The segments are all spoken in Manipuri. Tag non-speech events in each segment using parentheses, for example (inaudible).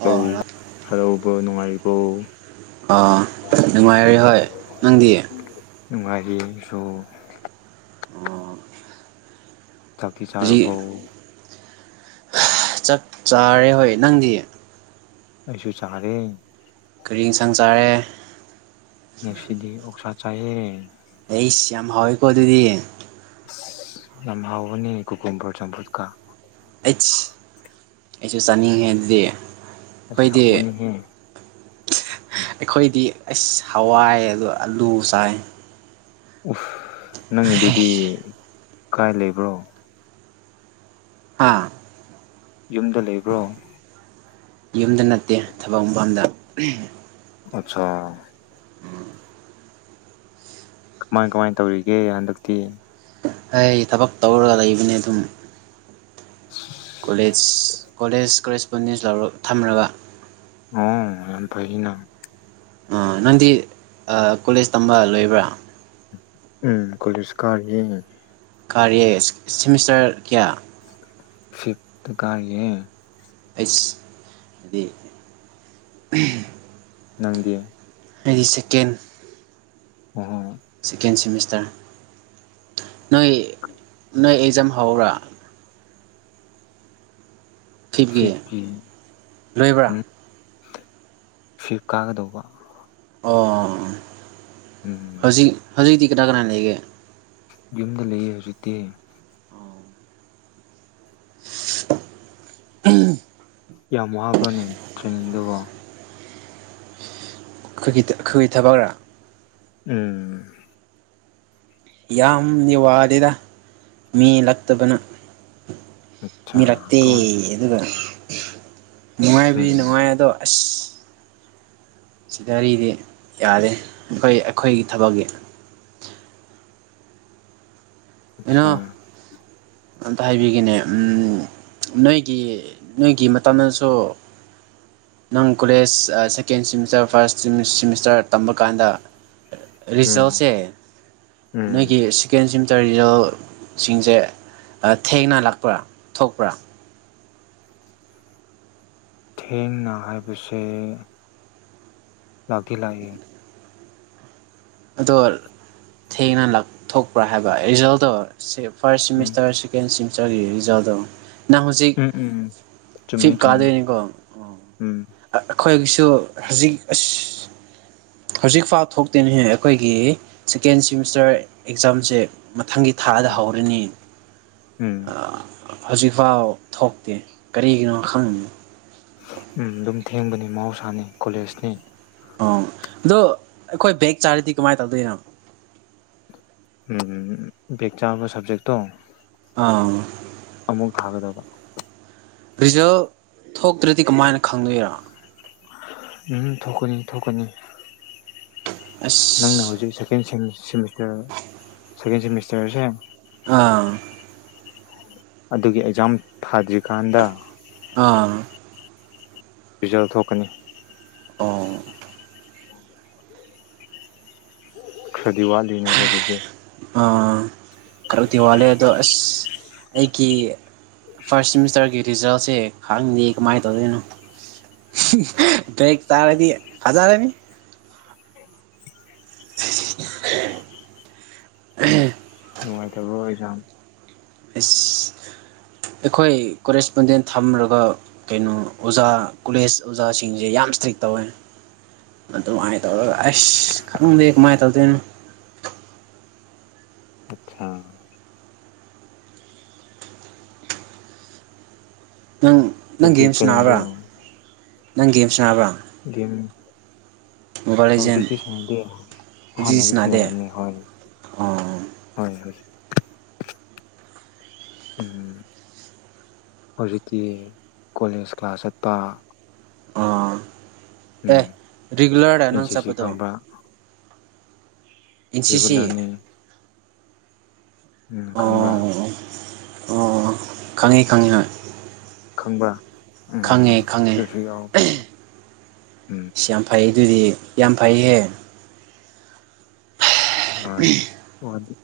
ꯕ꯭ꯔꯣ ꯍꯜꯂꯣ ꯕ꯭ꯔꯣ ꯅꯨꯡꯉꯥꯏꯔꯤꯕꯣ ꯑꯥ ꯅꯨꯡꯉꯥꯏꯔꯤ ꯍꯣꯏ ꯅꯪꯗꯤ ꯅꯨꯡꯉꯥꯏꯔꯤ ꯑꯩꯁꯨ ꯑꯣ ꯆꯥꯛꯇꯤ ꯆꯥꯔꯕꯣ ꯆꯛ ꯆꯥꯔꯦ ꯍꯣꯏ ꯅꯪꯗꯤ ꯑꯩꯁꯨ ꯆꯥꯔꯦ ꯀꯔꯤ ꯢꯟꯁꯥꯡ ꯆꯥꯔꯦ ꯉꯁꯤꯗꯤ ꯑꯣꯛꯁꯥ ꯆꯥꯏꯌꯦ ꯑꯩꯁ ꯌꯥꯝ ꯍꯥꯎꯋꯦꯀꯣ ꯑꯗꯨꯗꯤ ꯑꯁ ꯌꯥꯝ ꯍꯥꯎꯕꯅꯤ ꯀꯨꯀꯣꯝꯕꯣꯔ ꯆꯝꯐꯨꯠꯀ ꯑꯩꯁ ꯑꯩꯁꯨ ꯆꯥꯅꯤꯡꯉꯦ ꯑꯗꯨꯗꯤ ꯑꯁ ꯑꯩꯈꯣꯏꯗꯤ ꯍꯧꯕꯅꯤꯍꯦ ꯑꯁ ꯑꯩꯈꯣꯏꯗꯤ ꯍꯋꯥꯏ ꯑ ꯑꯥꯂꯨ ꯆꯥꯏ ꯎꯐ ꯅꯪꯒꯤꯗꯨꯗꯤ ꯀꯥꯏ ꯂꯩꯕ꯭ꯔꯣ ꯍꯥꯥ ꯌꯨꯝꯗ ꯂꯩꯕ꯭ꯔꯣ ꯌꯨꯝꯗ ꯅꯠꯇꯦ ꯊꯕꯛ ꯃꯪꯐꯝꯗ ꯑꯆꯥ ꯀꯃꯥꯏ ꯀꯃꯥꯏ ꯇꯧꯔꯤꯒꯦ ꯍꯟꯗꯛꯇꯤ ꯑꯩ ꯊꯕꯛ ꯇꯧꯔꯒ ꯂꯩꯕꯅꯦ ꯑꯗꯨꯝ ꯀꯣꯂꯦꯖ ꯀꯣꯂꯦꯖ ꯀꯣꯔꯔꯦꯁꯄꯣꯟꯗꯦꯟ ꯊꯝꯃꯒ ꯑꯣ ꯌꯥꯝ ꯐꯩꯅ ꯑ ꯅꯪꯗꯤ ꯑ ꯀꯣꯂꯦꯖ ꯇꯝꯕ ꯂꯣꯏꯕ꯭ꯔꯥ ꯎꯝ ꯀꯣꯂꯦꯖ ꯀꯥꯔꯤꯌꯦ ꯀꯥꯔꯤꯌꯦ ꯁꯤꯃꯤꯁꯇꯔ ꯀꯌꯥ ꯐꯤꯞ ꯇ ꯀꯥꯌꯦꯦ ꯑꯩꯁ ꯍꯥꯏꯗꯤ (unintelligible) ꯅꯪꯗꯤ ꯑꯩꯗꯤ ꯁꯦꯀꯦꯟ ꯑꯣ ꯁꯦꯀꯦꯟ ꯁꯤꯦꯃꯤꯁꯇꯔ ꯅꯣꯏ ꯅꯣꯏ ꯑꯦꯛꯖꯥꯝ ꯍꯧꯔꯥꯕ ꯐꯤꯞꯀꯤ ꯂꯣꯏꯕ꯭ꯔꯥ ꯎ ꯐꯤꯞ ꯀꯥꯒꯗꯧꯕ ꯑꯣ ꯎꯝ ꯍꯧꯖꯤꯛ ꯍꯧꯖꯤꯛꯇꯤ ꯀꯅꯥ ꯀꯅꯥ ꯂꯩꯒꯦ ꯌꯨꯝꯗ ꯂꯩꯌꯦ ꯍꯧꯖꯤꯛꯇꯤ ꯎꯝ ꯌꯥꯝ ꯋꯥꯕ꯭ꯔꯅꯦ ꯇ꯭ꯔꯦꯅꯤꯡꯗꯨꯕꯣ ꯑꯩꯈꯣꯏꯒꯤ ꯑꯩꯈꯣꯏꯒꯤ ꯊꯕꯛꯔꯥ ꯎꯝ ꯌꯥꯝꯗꯤ ꯋꯥꯗꯦꯗ ꯃꯤ ꯂꯛꯇꯕꯅꯤꯅ ꯑꯆꯥ ꯃꯤ ꯂꯥꯡꯇꯦ ꯀꯃꯥꯏ ꯑꯗꯨꯒ ꯅꯨꯡꯉꯥꯏꯕꯗꯤ ꯎꯝ ꯅꯨꯡꯉꯥꯏ ꯑꯗꯣ ꯑꯁ ꯁꯤꯗ ꯑꯩꯗꯤ ꯌꯥꯔꯦ ꯑꯩꯈꯣꯏ ꯑꯩꯈꯣꯏꯒꯤ ꯊꯕꯛꯀꯤ ꯀꯩꯅꯣ ꯑꯆꯥ ꯑꯝꯇ ꯍꯥꯏꯕꯤꯒꯅꯦ ꯅꯣꯏꯒꯤ ꯅꯣꯏꯒꯤ ꯃꯇꯝꯗꯁꯨ ꯅꯪ college second semester first semester ꯇꯝꯕ ꯀꯥꯟꯗ ꯎꯝ ꯔꯤꯖꯜꯁꯦ ꯎꯝ ꯅꯣꯏꯒꯤ ꯁꯦꯀꯦꯟ ꯁꯤꯃꯤꯁꯇꯔ ꯐꯤꯔꯣꯜ ꯁꯤꯡꯁꯦ ꯊꯦꯡꯅ ꯂꯛꯄ꯭ꯔꯥ ꯊꯣꯛꯄ꯭ꯔꯥ ꯊꯦꯡꯅ ꯍꯥꯏꯕꯁꯦ ꯂꯒ ꯂꯑꯌꯦ (unintelligible) ꯑꯗꯣ ꯊꯦꯡꯅ ꯂꯥꯛꯊꯣꯛꯄ꯭ꯔꯥ ꯍꯥꯏꯕ ꯔꯤꯖꯜꯗꯣ ꯐꯥꯔꯁ ꯎꯝ ꯁꯤꯃꯤꯁꯇꯔꯁꯤ ꯁꯦꯀꯦꯟ ꯁꯤꯃꯤꯁꯇꯔꯒꯤ ꯔꯤꯖꯜꯗꯣ ꯅꯪ ꯍꯧꯖꯤꯛ ꯎꯝ ꯎꯝ ꯎꯝ ꯆꯨꯝꯃꯦ ꯐ꯭ꯂꯤꯞ ꯆꯨꯝꯃꯦ ꯀꯥꯗꯣꯏꯅꯤꯀꯣ ꯎꯝ ꯑꯈꯣꯏꯒꯤꯁꯨ ꯍꯧꯖꯤꯛ ꯑꯁ ꯍꯧꯖꯤꯛ ꯐꯥꯎ ꯊꯣꯛꯇꯦꯅꯦꯍ ꯑꯈꯣꯏꯒꯤ ꯁꯦꯀꯦꯟ ꯁꯤꯃꯤꯁꯇꯔꯒꯤ ꯑꯦꯛꯖꯥꯝꯁꯦ ꯃꯊꯪꯒꯤ ꯊꯥꯗ ꯎꯝ ꯍꯧꯔꯅꯤ ꯎꯝ ꯑꯥꯑ ꯍꯧꯖꯤꯛ ꯐꯥꯎ ꯊꯣꯛꯇꯦ ꯀꯔꯤꯒꯤꯅꯣ ꯈꯪꯗꯦ ꯎꯝ ꯑꯗꯨꯝ ꯊꯦꯡꯕꯅꯤ ꯃꯍꯧꯁꯥꯅꯤ ꯀꯣꯂꯦꯖꯅꯤ ꯑꯣ ꯑꯗꯣ ꯑꯩꯈꯣꯏ ꯕꯦꯛ ꯆꯥꯔꯗꯤ ꯀꯃꯥꯏꯅ ꯇꯧꯗꯣꯏꯅꯣ ꯎꯪꯎꯪ ꯕꯦꯛ ꯆꯥꯕ ꯁꯕꯖꯦꯛꯇꯣ ꯑꯥꯑ ꯑꯃꯨꯛ ꯊꯥꯒꯗꯕ ꯔꯤꯖꯜ ꯊꯣꯛꯇ꯭ꯔꯗꯤ ꯀꯃꯥꯏꯅ ꯈꯪꯗꯣꯏꯔꯥ ꯎꯝ ꯊꯣꯛꯀꯅꯤ ꯊꯣꯛꯀꯅꯤ ꯅꯪꯅ ꯑꯁ ꯍꯧꯖꯤꯛ ꯁꯦꯀꯦꯟ ꯁꯤꯃꯤꯁꯇꯔ ꯁꯦꯀꯦꯟ ꯁꯦꯃꯤꯁꯇꯔꯖꯦ ꯑꯥꯑ ꯑꯗꯨꯒꯤ ꯑꯦꯛꯖꯥꯝ ꯊꯥꯗ꯭ꯔꯤꯀꯥꯟꯗ ꯑꯥꯑ ꯔꯤꯖꯜ ꯊꯣꯛꯀꯅꯤ ꯑꯧꯑꯣ ꯈꯔꯗꯤ ꯋꯥꯠꯂꯤꯅꯦꯕ ꯑꯗꯨꯗꯤ ꯑꯥꯑ ꯈꯔꯗꯤ ꯋꯥꯠꯂꯦ ꯑꯗꯣ ꯑꯥꯁ ꯑꯩꯒꯤ ꯐꯥꯔꯠꯁ ꯁꯤꯃꯤꯁꯇꯔꯒꯤ ꯔꯤꯖꯜꯁꯦ ꯈꯪꯗꯦ ꯀꯃꯥꯏꯅ ꯇꯧꯗꯣꯏꯅꯣ ꯕꯦꯛ ꯆꯥꯔꯗꯤ ꯐꯖꯔꯅꯤ INAUDIBLE ꯅꯨꯡꯉꯥꯏꯇꯕ꯭ꯔꯣ ꯑꯦꯛꯖꯥꯝ ꯑꯩꯁ ꯑꯩꯈꯣꯏ ꯀꯣꯔꯦꯁꯄꯣꯟꯗꯦꯟ ꯊꯝꯔꯒ ꯀꯩꯅꯣ ꯑꯣꯖꯥ ꯀꯣꯂꯦꯖ ꯑꯣꯖꯥꯁꯤꯡꯖꯦ ꯌꯥꯝ ꯏꯁꯇ꯭ꯔꯤꯛꯇ ꯇꯧꯋꯦ ꯑꯗꯨꯃꯥꯏꯅ ꯇꯧꯔꯒ ꯑꯥꯁ ꯈꯪꯗꯦ ꯀꯃꯥꯏꯅ ꯇꯧꯗꯣꯏꯅꯣ ꯑꯆꯁꯥ ꯅꯪ ꯅꯪ ꯑꯗꯨꯗꯤ ꯒꯦꯝ ꯀꯩꯅꯣꯗꯣ ꯁꯥꯟꯅꯕ꯭ꯔꯥ ꯅꯪ ꯒꯦꯝ ꯁꯟꯅꯕ꯭ꯔꯥ ꯒꯦꯝ ꯂꯦꯖꯦꯟ ꯍꯧꯖꯤꯛꯇꯤ ꯁꯥꯟꯅꯗꯦ ꯍꯧꯖꯤꯛꯇꯤ ꯑꯍꯥꯟꯕꯗꯗꯤ ꯁꯥꯟꯅꯗꯦ ꯁꯅꯔꯝꯃꯦ ꯍꯣꯏ ꯑꯣ ꯍꯣꯏ ꯍꯧꯖꯤꯛ ꯎꯝ ꯍꯧꯖꯤꯛꯇꯤ ꯀꯣꯂꯦꯖ ꯀ꯭ꯂꯥꯁ ꯆꯠꯄ ꯑꯥꯑ ꯑꯦ ꯎꯝ ꯔꯤꯒꯨꯂꯥꯔꯥ ꯑꯦꯟ ꯅꯪ ꯁꯤ ꯁꯤ ꯆꯠꯄꯗꯣ ꯈꯪꯕ꯭ꯔꯥ ꯔꯤꯒꯨꯂꯥꯔꯅꯤ ꯈꯪꯕ꯭ꯔꯥ ꯑꯥꯑꯣ ꯑꯥꯑꯣ ꯈꯪꯉꯤ ꯈꯪꯉꯤ ꯍꯣꯏ ꯈꯪꯕ ꯈꯪꯉꯦ ꯈꯪꯉꯦ ꯎꯝ ꯁꯤ ꯌꯥꯝ ꯐꯩ ꯑꯗꯨꯗꯤ ꯌꯥꯝ ꯐꯩꯌꯦ ꯍꯣꯏ ꯋꯥꯗꯤ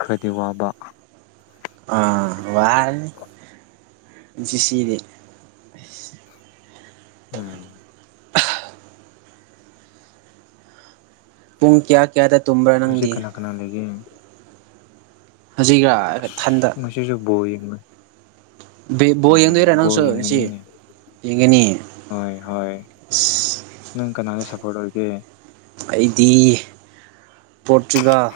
ꯈꯔꯗꯤ ꯋꯥꯕ UNINTELLIGIBLE ꯎꯝ ꯄꯨꯡ ꯀꯌꯥ ꯀꯌꯥꯗ ꯇꯨꯝꯕ꯭ꯔꯥ ꯍꯧꯖꯤꯛ ꯅꯪꯗꯤ ꯀꯅꯥ ꯀꯅꯥ ꯂꯩꯒꯦ ꯍꯨꯖꯤꯛꯔꯥ ꯑꯥꯁ ꯉꯁꯤꯖꯨ ꯕꯣꯜ ꯌꯦꯡꯕꯅꯤ ꯕꯣꯜ ꯎꯪꯎꯪ ꯌꯦꯡꯗꯣꯏꯔꯥ ꯕꯣꯜ ꯅꯪꯁꯨ ꯉꯁꯤ ꯌꯦꯡꯒꯅꯤꯅꯦ ꯌꯦꯡꯒꯅꯤ ꯍꯣꯏ ꯍꯣꯏ ꯅꯪ ꯀꯅꯥꯗ ꯁꯞꯄꯣꯔꯠ ꯑꯣꯏꯒꯦ ꯑꯩꯗꯤ ꯄꯣꯔꯇꯨꯒꯥꯜ꯫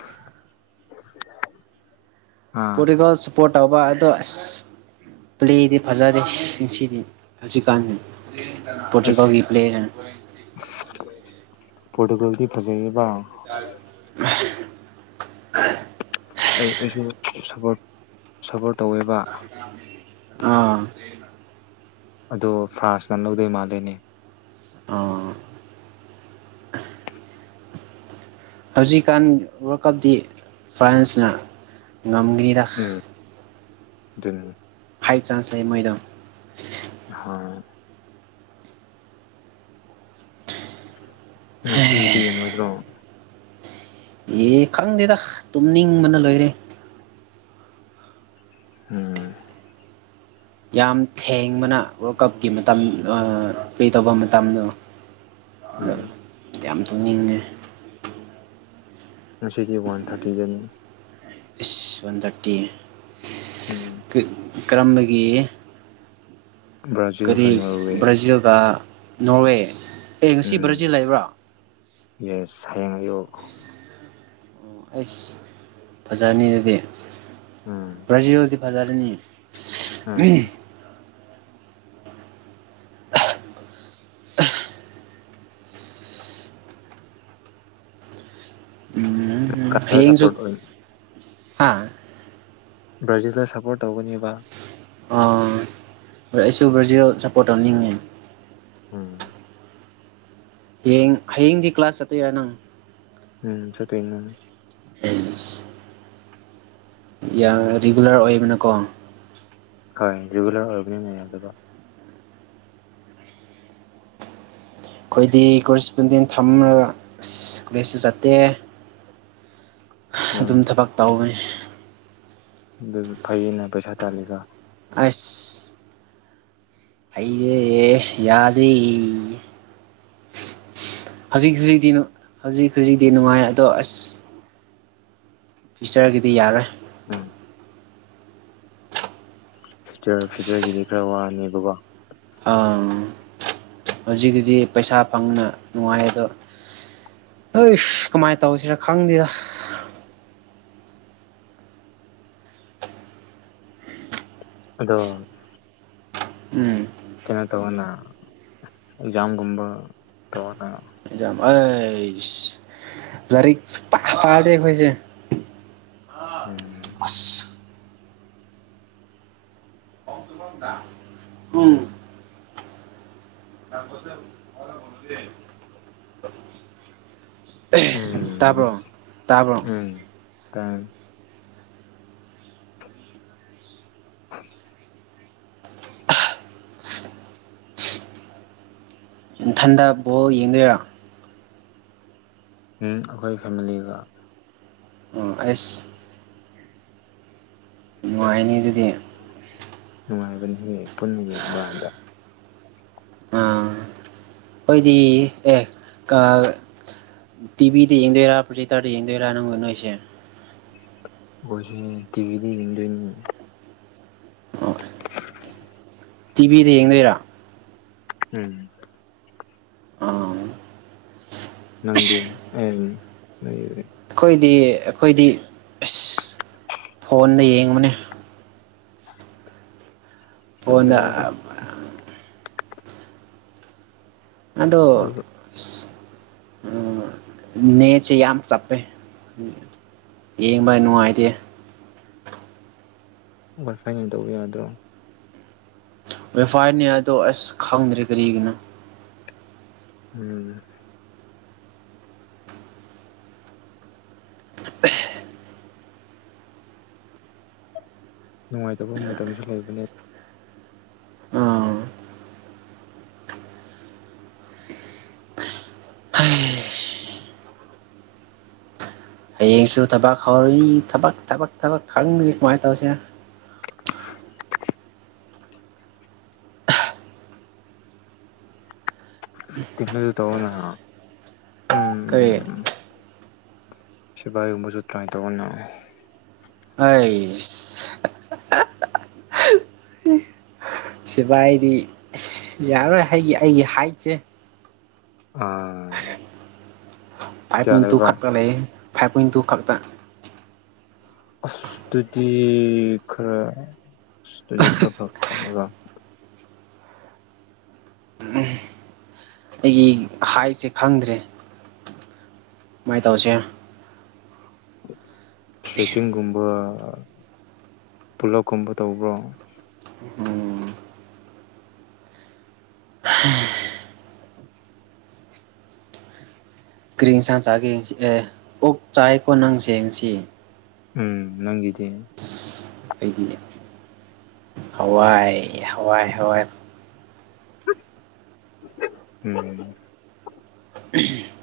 (inaudible) ꯑꯥ ꯄꯣꯔꯇꯨꯒꯥꯜ ꯁꯞ ꯄꯣꯔꯠ ꯇꯧꯕ ꯑꯗꯣ ꯑꯁ ꯄ꯭ꯂꯦꯗꯤ ꯐꯖꯗꯦ ꯁꯤꯁꯤꯗꯤ ꯍꯧꯖꯤꯛꯀꯥꯟꯗꯤ꯫ ꯑꯩꯁ ꯄꯣꯔꯇꯨꯒꯜꯒꯤ ꯄ꯭ꯂꯦꯖꯤ ꯄꯣꯔꯇꯨꯒꯜꯗꯤ ꯐꯖꯩꯌꯦꯕ꯫ ꯌꯥꯔꯤ (inaudible) ꯑꯩ ꯑꯩꯁꯨ ꯁꯥꯕꯣꯔꯠ ꯁꯕꯣꯔꯠ ꯇꯧꯋꯦꯕ꯫ ꯑꯥ ꯑꯗꯣ ꯐ꯭ꯔꯥꯟꯁꯅ ꯂꯧꯗꯣꯏ ꯃꯥꯜꯂꯦꯅꯦ꯫ ꯑꯥ ꯍꯧꯖꯤꯛꯀꯥꯟ ꯋꯥꯔꯜ ꯀꯞꯇꯤ ꯐ꯭ꯔꯥꯟꯁꯅ ꯉꯝꯒꯅꯤꯗ꯫ ꯎꯝ ꯗꯨꯅꯤ ꯫ ꯍꯥꯏ ꯆꯥꯟꯁ ꯂꯩꯌꯦ ꯃꯣꯏꯗꯣ ꯫ ꯍꯣꯏ ꯉꯁꯤꯒꯤꯗꯤ ꯌꯦꯡꯉꯣꯏꯗ꯭ꯔꯣ꯫ ꯑꯦ ꯈꯪꯗꯦꯗ ꯇꯨꯝꯅꯤꯡꯕꯅ ꯂꯣꯏꯔꯦ꯫ ꯎꯝ ꯌꯥꯝ ꯊꯦꯡꯕꯅ ꯋꯥꯔꯜ ꯀꯞꯀꯤ ꯃꯇꯝ ꯑꯥ ꯄ꯭ꯂꯦ ꯇꯧꯕ ꯃꯇꯝꯗꯣ꯫ ꯎꯝ ꯌꯥꯝ ꯇꯨꯝꯅꯤꯡꯉꯦ꯫ ꯉꯁꯤꯗꯤ ꯋꯥꯟꯊꯈꯤꯒꯅꯤ꯫ ꯏꯁ ꯋꯥꯟ ꯊꯔꯇꯤ ꯎꯝ ꯀ ꯀꯔꯝꯕꯒꯤ꯫ ꯕ꯭ꯔꯥꯖꯤꯜꯒ ꯀꯔꯤ ꯅꯣꯔꯋꯦ ꯕ꯭ꯔꯥꯖꯤꯜꯒ ꯅꯣꯔꯋꯦ ꯑꯦ ꯉꯁꯤ ꯎꯝ ꯕ꯭ꯔꯥꯖꯤꯜ ꯂꯩꯕ꯭ꯔꯥ ꯌꯦꯁ ꯍꯌꯦꯡ ꯑꯌꯨꯛ ꯑꯣ ꯑꯩꯁ ꯐꯖꯅꯤ ꯗꯨꯗꯤ ꯎꯝ ꯕ꯭ꯔꯥꯖꯤꯜꯗꯤ ꯐꯖꯔꯅꯤ꯫ ꯎꯝ ꯫ ꯀꯅꯥꯗ ꯍꯌꯦꯡꯖꯨ ꯁꯞꯄꯣꯔꯠ ꯑꯣꯏ ꯍꯥꯥ ꯕꯔ꯭ꯖꯤꯜꯗ ꯁꯞꯄꯣꯔꯠ ꯇꯧꯒꯅꯤꯕ꯫ ꯑꯥ ꯍꯣꯏ ꯑꯩꯁꯨ ꯕ꯭ꯔꯖꯤꯜ ꯁꯞꯄꯣꯔꯠ ꯇꯧꯅꯤꯡꯉꯦ꯫ ꯎꯝ ꯍꯌꯦꯡ ꯍꯌꯦꯡꯗꯤ ꯀ꯭ꯂꯥꯁ ꯆꯠꯇꯣꯏꯔꯥ ꯅꯪ꯫ ꯎꯝ ꯆꯠꯇꯣꯏꯅꯤ ꯫ ꯑꯦꯁ ꯫ ꯌꯥ ꯔꯤꯒꯨꯂꯔ ꯑꯣꯏꯕꯅꯀꯣ꯫ ꯍꯣꯏ ꯔꯤꯒꯨꯂꯔ ꯑꯣꯏꯕꯅꯤꯅ ꯌꯥꯗꯕ꯫ ꯈꯣꯏꯗꯤ ꯀꯣꯔꯦꯁꯄꯣꯟꯗꯦꯟ ꯊꯝꯔꯒ ꯑꯁ ꯀꯣꯂꯦꯖꯁꯨ ꯆꯠꯇꯦ꯫ ꯎꯝ ꯑꯗꯨꯝ ꯊꯕꯛ ꯇꯧꯋꯤ꯫ ꯗꯨ ꯐꯩꯌꯦꯅ ꯄꯩꯁꯥ ꯇꯥꯜꯂꯤꯒ ꯑꯁ ꯐꯩꯌꯦꯌꯦ ꯌꯥꯗꯤ꯫ ꯍꯧꯖꯤꯛ ꯍꯧꯖꯤꯛꯗꯤ ꯅꯨ ꯍꯧꯖꯤꯛ ꯍꯧꯖꯤꯛꯗꯤ ꯅꯨꯡꯉꯥꯏ ꯑꯗꯣ ꯑꯁ ꯐꯤꯆꯔꯒꯤꯗꯤ ꯌꯥꯔꯦ ꯎꯝ ꯐꯤꯌꯨꯆꯔ ꯐꯤꯌꯨꯆꯔꯒꯤꯗꯤ ꯈꯔꯥ ꯋꯥꯅꯦꯕꯕꯣ ꯑꯥ ꯍꯧꯖꯤꯛꯀꯤꯗꯤ ꯄꯩꯁꯥ ꯐꯪꯕꯅ ꯅꯨꯡꯉꯥꯏ ꯑꯗꯣ ꯑꯦꯁ ꯀꯃꯥꯏ ꯇꯧꯁꯤꯔꯥ ꯈꯪꯗꯦꯗ ꯑꯗꯣ ꯎꯝ ꯀꯩꯅꯣ ꯇꯧꯋꯣꯅ ꯑꯦꯛꯖꯥꯝꯒꯨꯝꯕ ꯇꯧꯋꯣꯅ ꯌꯥꯝ ꯑꯩꯁ ꯂꯥꯏꯔꯤꯛ ꯁꯨꯛꯄꯥ ꯄꯥꯗꯦ ꯑꯩꯈꯣꯏꯁꯦ ꯎꯝ ꯑꯁ ꯐꯧ ꯁꯨꯕꯝꯗ ꯎꯝ (inaudible) ꯎꯝ ꯇꯥꯕ꯭ꯔꯣ ꯇꯥꯕ꯭ꯔꯣ ꯎꯝ (unintelligible) (inaudible) ꯅꯊꯟꯗ ꯕꯣꯜ ꯌꯦꯡꯗꯣꯏꯔꯣ ꯎꯝ ꯑꯩꯈꯣꯏ ꯐꯦꯃꯤꯂꯤꯒ ꯎꯝ ꯑꯩꯁ ꯅꯨꯡꯉꯥꯏꯅꯤ ꯑꯗꯨꯗꯤ ꯅꯨꯡꯉꯥꯏꯕꯅꯤꯍꯦ ꯄꯨꯟꯅ ꯌꯦꯡꯕ ꯀꯥꯟꯗ ꯈꯣꯏꯗꯤ ꯑꯦ ꯀꯥ ꯇꯤꯚꯤꯗ ꯌꯦꯡꯗꯣꯏꯔꯥ ꯄ꯭ꯔꯣꯖꯦꯛꯇꯔꯗ ꯌꯦꯡꯗꯣꯏꯔꯥ ꯅꯪꯒ ꯅꯣꯏꯁꯦ ꯈꯣꯏꯁꯦ ꯇꯤꯚꯤꯗ ꯌꯦꯡꯗꯣꯏꯅꯤꯅꯦ ꯑꯣ (inaudible) ꯇꯤꯚꯤꯗ ꯌꯦꯡꯗꯣꯏꯔꯥ ꯎꯝ ꯑꯥ ꯅꯪꯗꯤ (inaudible) ꯑꯩꯈꯣꯏꯗꯤ ꯑꯩꯈꯣꯏꯗꯤ ꯑꯁ ꯐꯣꯟꯗ ꯌꯦꯡꯕꯅꯦ ꯆꯞ ꯐꯣꯟꯗ ꯃꯥꯟꯅꯩꯗ ꯑꯗꯣ ꯑꯗꯨꯒ ꯑꯁ ꯑꯥ ꯅꯦꯠꯁꯦ ꯌꯥꯝ ꯆꯞꯄꯦ ꯌꯦꯡꯕ ꯅꯨꯡꯉꯥꯏꯇꯦ ꯋꯥꯏ ꯐꯥꯏꯅ ꯇꯧꯕ ꯌꯥꯗ꯭ꯔꯣ ꯋꯥꯏ ꯐꯥꯏ ꯅꯦ ꯑꯗꯣ ꯑꯁ ꯈꯪꯗ꯭ꯔꯦ ꯀꯔꯤꯒꯤꯅꯣ ꯎꯝ ꯅꯨꯡꯉꯥꯏꯇꯕ ꯃꯇꯝꯁꯨ ꯂꯩꯕꯅꯦ ꯑꯥ ꯍꯩꯁ ꯍꯌꯦꯡꯁꯨ ꯊꯕꯛ ꯍꯧꯔꯅꯤ ꯊꯕꯛ ꯊꯕꯛ ꯊꯕꯛ ꯈꯪꯗ꯭ꯔꯤ ꯀꯃꯥꯏ ꯇꯧꯁꯤꯔꯥ (unintelligible) ꯇꯧꯋꯣꯅ ꯀꯔꯤ ꯎꯝ ꯁꯤꯕꯥꯏ ꯒꯨꯝꯕꯁꯨ ꯇ꯭ꯔꯥꯏ ꯇꯧꯑꯣꯅ ꯍꯥꯏꯁ ꯁꯤꯕꯥꯏꯗꯤ ꯌꯥꯔꯣꯏ ꯑꯩꯒꯤ ꯑꯩꯒꯤ ꯍꯥꯏꯠꯁꯦ ꯑꯥ ꯐꯥꯏꯚ ꯀꯌꯥ ꯄꯣꯏꯟ ꯇꯨ ꯂꯩꯕ ꯈꯛꯇ ꯂꯩꯌꯦ ꯐꯥꯏꯚ ꯄꯣꯏꯟ ꯇꯨ ꯈꯛꯇꯪ ꯑꯁ ꯇꯨꯗꯤ ꯈꯔ ꯥ ꯑꯁ ꯇꯨꯗꯤ ꯈꯔꯥ ꯐꯔꯛꯇꯅꯦꯕ ꯑꯩꯒꯤ ꯍꯥꯏꯠꯁꯦ ꯈꯪꯗ꯭ꯔꯦ ꯀꯃꯥꯏ ꯇꯧꯁꯤꯌꯦ ꯁꯣꯏꯆꯤꯟꯒꯨꯝꯕ ꯄꯨꯂꯞꯀꯨꯝꯕ ꯇꯧꯕ꯭ꯔꯣ ꯎꯝ ꯀꯔꯤꯏꯟꯁꯥꯡ ꯆꯥꯒꯦ ꯉꯁꯤ ꯑꯦ ꯑꯣꯛ ꯆꯥꯏꯀꯣ ꯅꯪꯁꯦ ꯉꯁꯤ ꯎꯝ ꯅꯪꯒꯤꯗꯤ ꯑꯩꯗꯤꯅꯦ ꯍꯋꯥꯏ ꯍꯋꯥꯏ ꯍꯋꯥꯏ ꯎꯝ (inaudible)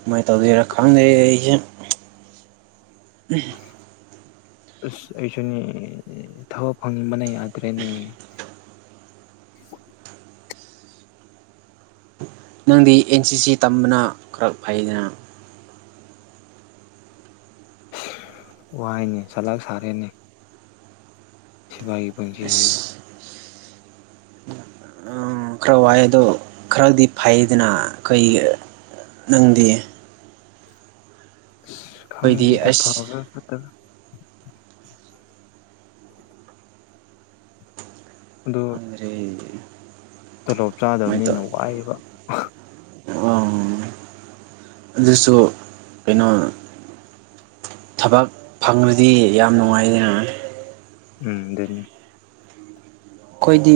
ꯀꯃꯥꯏ ꯇꯧꯗꯣꯏꯔ ꯈꯪꯗꯦ ꯑꯩꯁꯦ ꯑꯁ ꯑꯩꯁꯨꯅꯦ ꯊꯕꯛ ꯐꯪꯅꯤꯡꯕꯅ ꯌꯥꯗ꯭ꯔꯦꯅꯦ ꯅꯪꯗꯤ ꯑꯦꯟ ꯁꯤ ꯁꯤ ꯇꯝꯕꯅ ꯈꯔ ꯐꯩꯗꯅ ꯋꯥꯏꯅꯦ ꯁꯂꯥꯛ ꯁꯥꯔꯦꯅꯦ ꯁꯤꯐꯥꯏꯒꯤ ꯄꯨꯟꯁꯤꯁꯤꯁꯨ ꯑꯁ ꯈꯔ ꯋꯥꯏ ꯑꯗꯣ ꯈꯔꯗꯤ ꯐꯩꯗꯅ ꯑꯩꯈꯣꯏ ꯅꯪꯗꯤ ꯑꯁ ꯑꯩꯈꯣꯏꯗꯤ ꯈꯪꯗꯦꯗ ꯐꯕ꯭ꯔ ꯑꯁ ꯐꯠꯇꯕ꯭ꯔ (inaudible) ꯑꯗꯣ (unintelligible) ꯇꯣꯂꯣꯞ ꯀꯃꯥꯏꯅ ꯆꯥꯗꯕꯅꯤꯅ ꯇꯧ ꯋꯥꯏꯕ ꯑꯗꯨꯁꯨ ꯀꯩꯅꯣ ꯊꯕꯛ ꯐꯪꯕꯗꯤ ꯌꯥꯝ ꯅꯨꯡꯉꯥꯏꯌꯦ ꯎꯝ ꯑꯗꯨꯅꯦ ꯑꯩꯈꯣꯏꯗꯤ